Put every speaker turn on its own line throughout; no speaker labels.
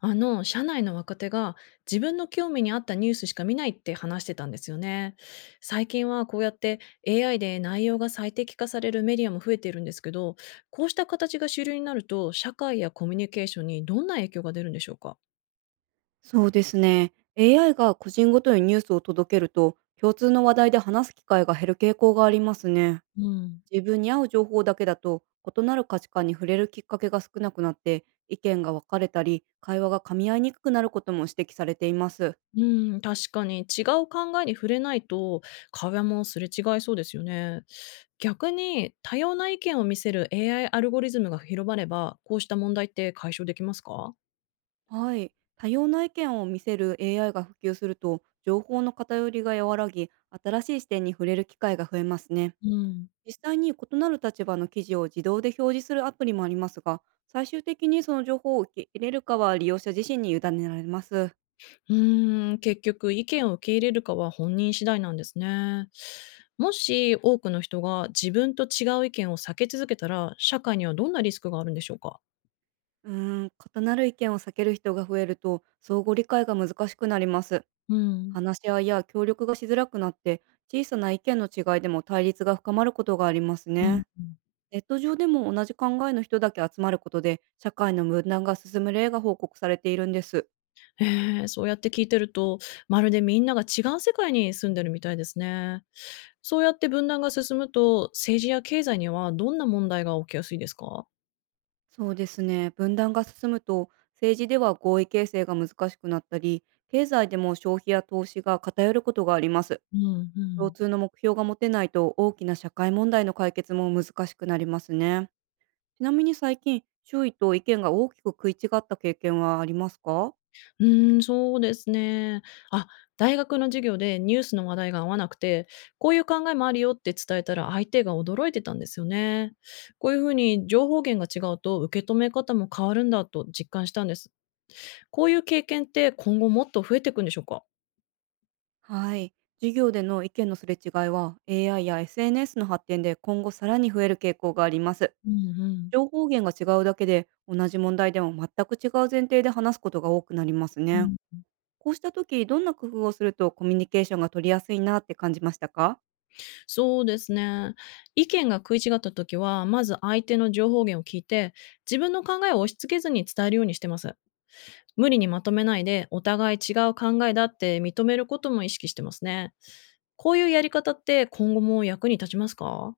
社内の若手が自分の興味に合ったニュースしか見ないって話してたんですよね。最近はこうやって AI で内容が最適化されるメディアも増えているんですけど、こうした形が主流になると、社会やコミュニケーションにどんな影響が出るんでしょうか。
そうですね。AI が個人ごとにニュースを届けると、共通の話題で話す機会が減る傾向がありますね。
うん、
自分に合う情報だけだと、異なる価値観に触れるきっかけが少なくなって、意見が分かれたり、会話が噛み合いにくくなることも指摘されています。
う確かに違う考えに触れないと会話もすれ違いそうですよね。逆に多様な意見を見せる AI アイアルゴリズムが広まれば、こうした問題って解消できますか。
はい。多様な意見を見せる AI が普及すると、情報の偏りが和らぎ、新しい視点に触れる機会が増えますね。
うん。
実際に異なる立場の記事を自動で表示するアプリもありますが、最終的にその情報を受け入れるかは利用者自身に委ねられます。
うーん、結局意見を受け入れるかは本人次第なんですね。もし多くの人が自分と違う意見を避け続けたら、社会にはどんなリスクがあるんでしょうか？
うーん、異なる意見を避ける人が増えると、相互理解が難しくなります。
うん。
話し合いや協力がしづらくなって、小さな意見の違いでも対立が深まることがあります
うん、
ね。ネット上でも同じ考えの人だけ集まることで、社会の分断が進む例が報告されているんです。
えそうやって聞いてると、まるでみんなが違う世界に住んでるみたいですね。そうやって分断が進むと、政治や経済にはどんな問題が起きやすいですか？
そうですね。分断が進むと、政治では合意形成が難しくなったり、経済でも消費や投資が偏ることがあります。
うんう
共
ん。
通の目標が持てないと大きな社会問題の解決も難しくなりますね。ちなみに最近、周囲と意見が大きく食い違った経験はありますか？
うーん、そうですね。あ、大学の授業でニュースの話題が合わなくて、こういう考えもあるよって伝えたら相手が驚いてたんですよね。こういうふうに情報源が違うと受け止め方も変わるんだと実感したんです。こういう経験って今後もっと増えていくんでしょうか。
はい。授業での意見のすれ違いは AI や SNS の発展で今後さらに増える傾向があります。
うんうん。
情報源が違うだけで同じ問題でも全く違う前提で話すことが多くなります
う
ね。
ん、
こうした時、どんな工夫をするとコミュニケーションが取りやすいなって感じましたか？
そうですね。意見が食い違った時は、まず相手の情報源を聞いて、自分の考えを押し付けずに伝えるようにしてます。無理にまとめないで、お互い違う考えだって認めることも意識してますね。こういうやり方って今後も役に立ちますか？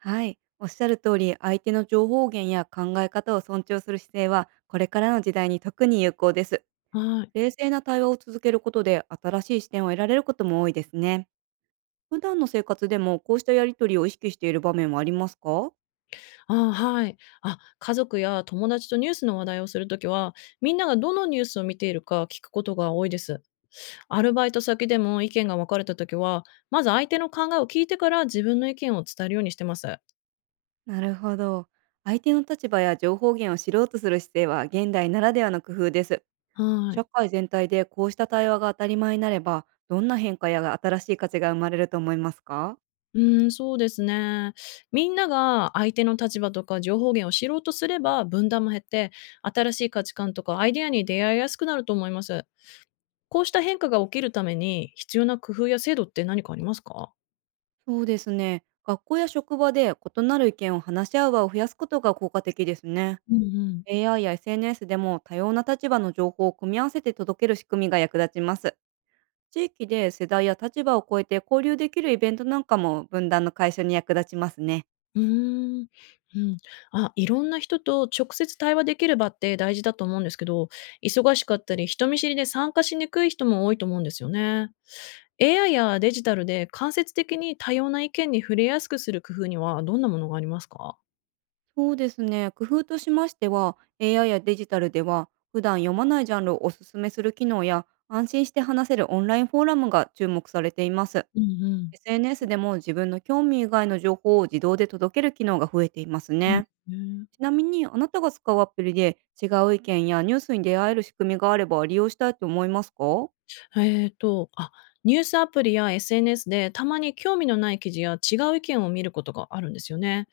はい。おっしゃる通り、相手の情報源や考え方を尊重する姿勢は、これからの時代に特に有効です。
はい。
冷静な対話を続けることで、新しい視点を得られることも多いですね。普段の生活でも、こうしたやりとりを意識している場面はありますか？
あ、はい。あ、家族や友達とニュースの話題をするときは、みんながどのニュースを見ているか聞くことが多いです。アルバイト先でも意見が分かれたときは、まず相手の考えを聞いてから自分の意見を伝えるようにしてます。
なるほど。相手の立場や情報源を知ろうとする姿勢は、現代ならではの工夫です。
は
社
い。
会全体でこうした対話が当たり前になれば、どんな変化や新しい価値が生まれると思いますか？
うーん、そうですね。みんなが相手の立場とか情報源を知ろうとすれば、分断も減って、新しい価値観とかアイデアに出会いやすくなると思います。こうした変化が起きるために必要な工夫や制度って何かありますか？
そうですね。学校や職場で異なる意見を話し合う場を増やすことが効果的ですね。
うんうん。
AI や SNS でも多様な立場の情報を組み合わせて届ける仕組みが役立ちます。地域で世代や立場を超えて交流できるイベントなんかも分断の解消に役立ちますね。
うーん、うん。あ、いろんな人と直接対話できる場って大事だと思うんですけど、忙しかったり人見知りで参加しにくい人も多いと思うんですよね。AI やデジタルで間接的に多様な意見に触れやすくする工夫にはどんなものがありますか？
そうですね。工夫としましては、AI やデジタルでは、普段読まないジャンルをおすすめする機能や、安心して話せるオンラインフォーラムが注目されています。
うんうん。
SNS でも自分の興味以外の情報を自動で届ける機能が増えています
うん、
ね。
ね。
ちなみに、あなたが使うアプリで違う意見やニュースに出会える仕組みがあれば利用したいと思いますか？
あ、ニュースアプリや SNS でたまに興味のない記事や違う意見を見ることがあるんですよね。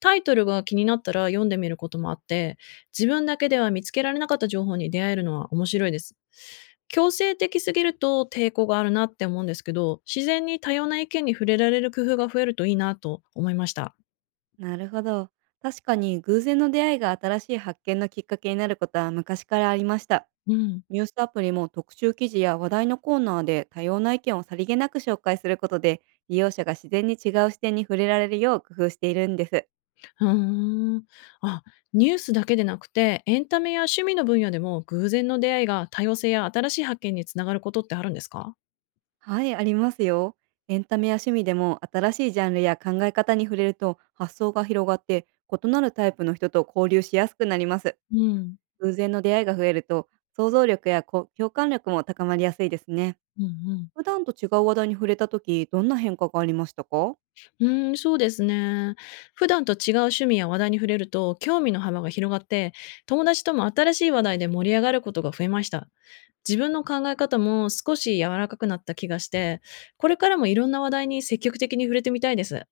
タイトルが気になったら読んでみることもあって、自分だけでは見つけられなかった情報に出会えるのは面白いです。強制的すぎると抵抗があるなって思うんですけど、自然に多様な意見に触れられる工夫が増えるといいなと思いました。
なるほど。確かに偶然の出会いが新しい発見のきっかけになることは昔からありました。
うん。
ニュースアプリも特集記事や話題のコーナーで多様な意見をさりげなく紹介することで、利用者が自然に違う視点に触れられるよう工夫しているんです。
うーん。あ、ニュースだけでなくて、エンタメや趣味の分野でも偶然の出会いが多様性や新しい発見につながることってあるんですか？
はい、ありますよ。エンタメや趣味でも新しいジャンルや考え方に触れると発想が広がって、異なるタイプの人と交流しやすくなります。
うん、
偶然の出会いが増えると、想像力やこ共感力も高まりやすいですね。
うんうん。
普段と違う話題に触れた時、どんな変化がありましたか？
うーん、そうですね。普段と違う趣味や話題に触れると、興味の幅が広がって、友達とも新しい話題で盛り上がることが増えました。自分の考え方も少し柔らかくなった気がして、これからもいろんな話題に積極的に触れてみたいです。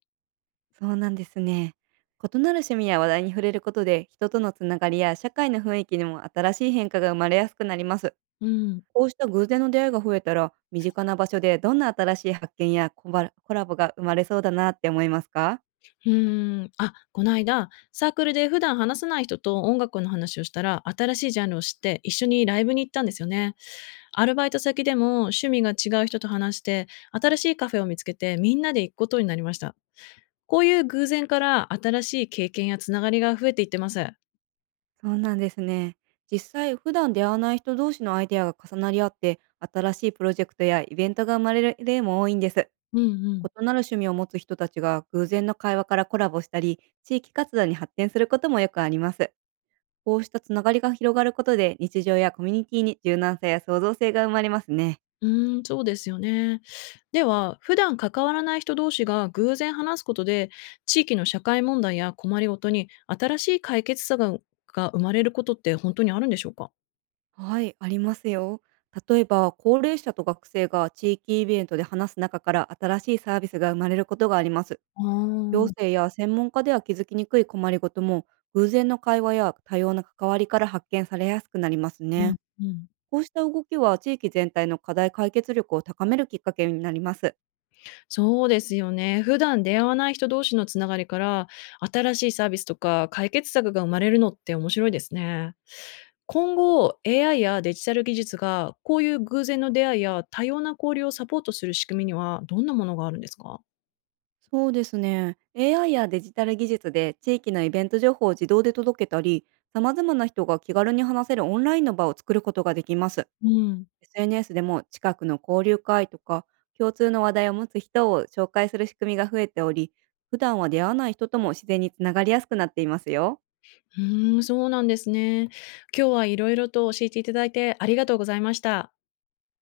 そうなんですね。異なる趣味や話題に触れることで、人とのつながりや社会の雰囲気にも新しい変化が生まれやすくなります。
ううん。
こうした偶然の出会いが増えたら、身近な場所でどんな新しい発見やコバコラボが生まれそうだなって思いますか？
うーん。あ、この間サークルで普段話さない人と音楽の話をしたら、新しいジャンルを知って一緒にライブに行ったんですよね。アルバイト先でも趣味が違う人と話して、新しいカフェを見つけてみんなで行くことになりました。こういう偶然から新しい経験やつながりが増えていってます。
そうなんですね。実際、普段出会わない人同士のアイデアが重なり合って、新しいプロジェクトやイベントが生まれる例も多いんです。
うんうん。
異なる趣味を持つ人たちが偶然の会話からコラボしたり、地域活動に発展することもよくあります。こうしたつながりが広がることで、日常やコミュニティに柔軟さや創造性が生まれますね。
うーん、そうですよね。では、普段関わらない人同士が偶然話すことで、地域の社会問題や困りごとに新しい解決策が生まれることって本当にあるんでしょうか？
はい、ありますよ。例えば、高齢者と学生が地域イベントで話す中から新しいサービスが生まれることがあります。
ああ、
行
うん
政や専門家では気づきにくい困りごとも、偶然の会話や多様な関わりから発見されやすくなりますね。
うん。
こうした動きは地域全体の課題解決力を高めるきっかけになります。
そうですよね。普段出会わない人同士のつながりから、新しいサービスとか解決策が生まれるのって面白いですね。今後、AI やデジタル技術がこういう偶然の出会いや多様な交流をサポートする仕組みにはどんなものがあるんですか？
そうですね。AI やデジタル技術で地域のイベント情報を自動で届けたり、様々な人が気軽に話せるオンラインの場を作ることができます。
うん。
SNS でも近くの交流会とか、共通の話題を持つ人を紹介する仕組みが増えており、普段は出会わない人とも自然につながりやすくなっていますよ。
うーん、そうなんですね。今日は色々と教えていただいてありがとうございました。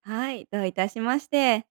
はい、どういたしまして。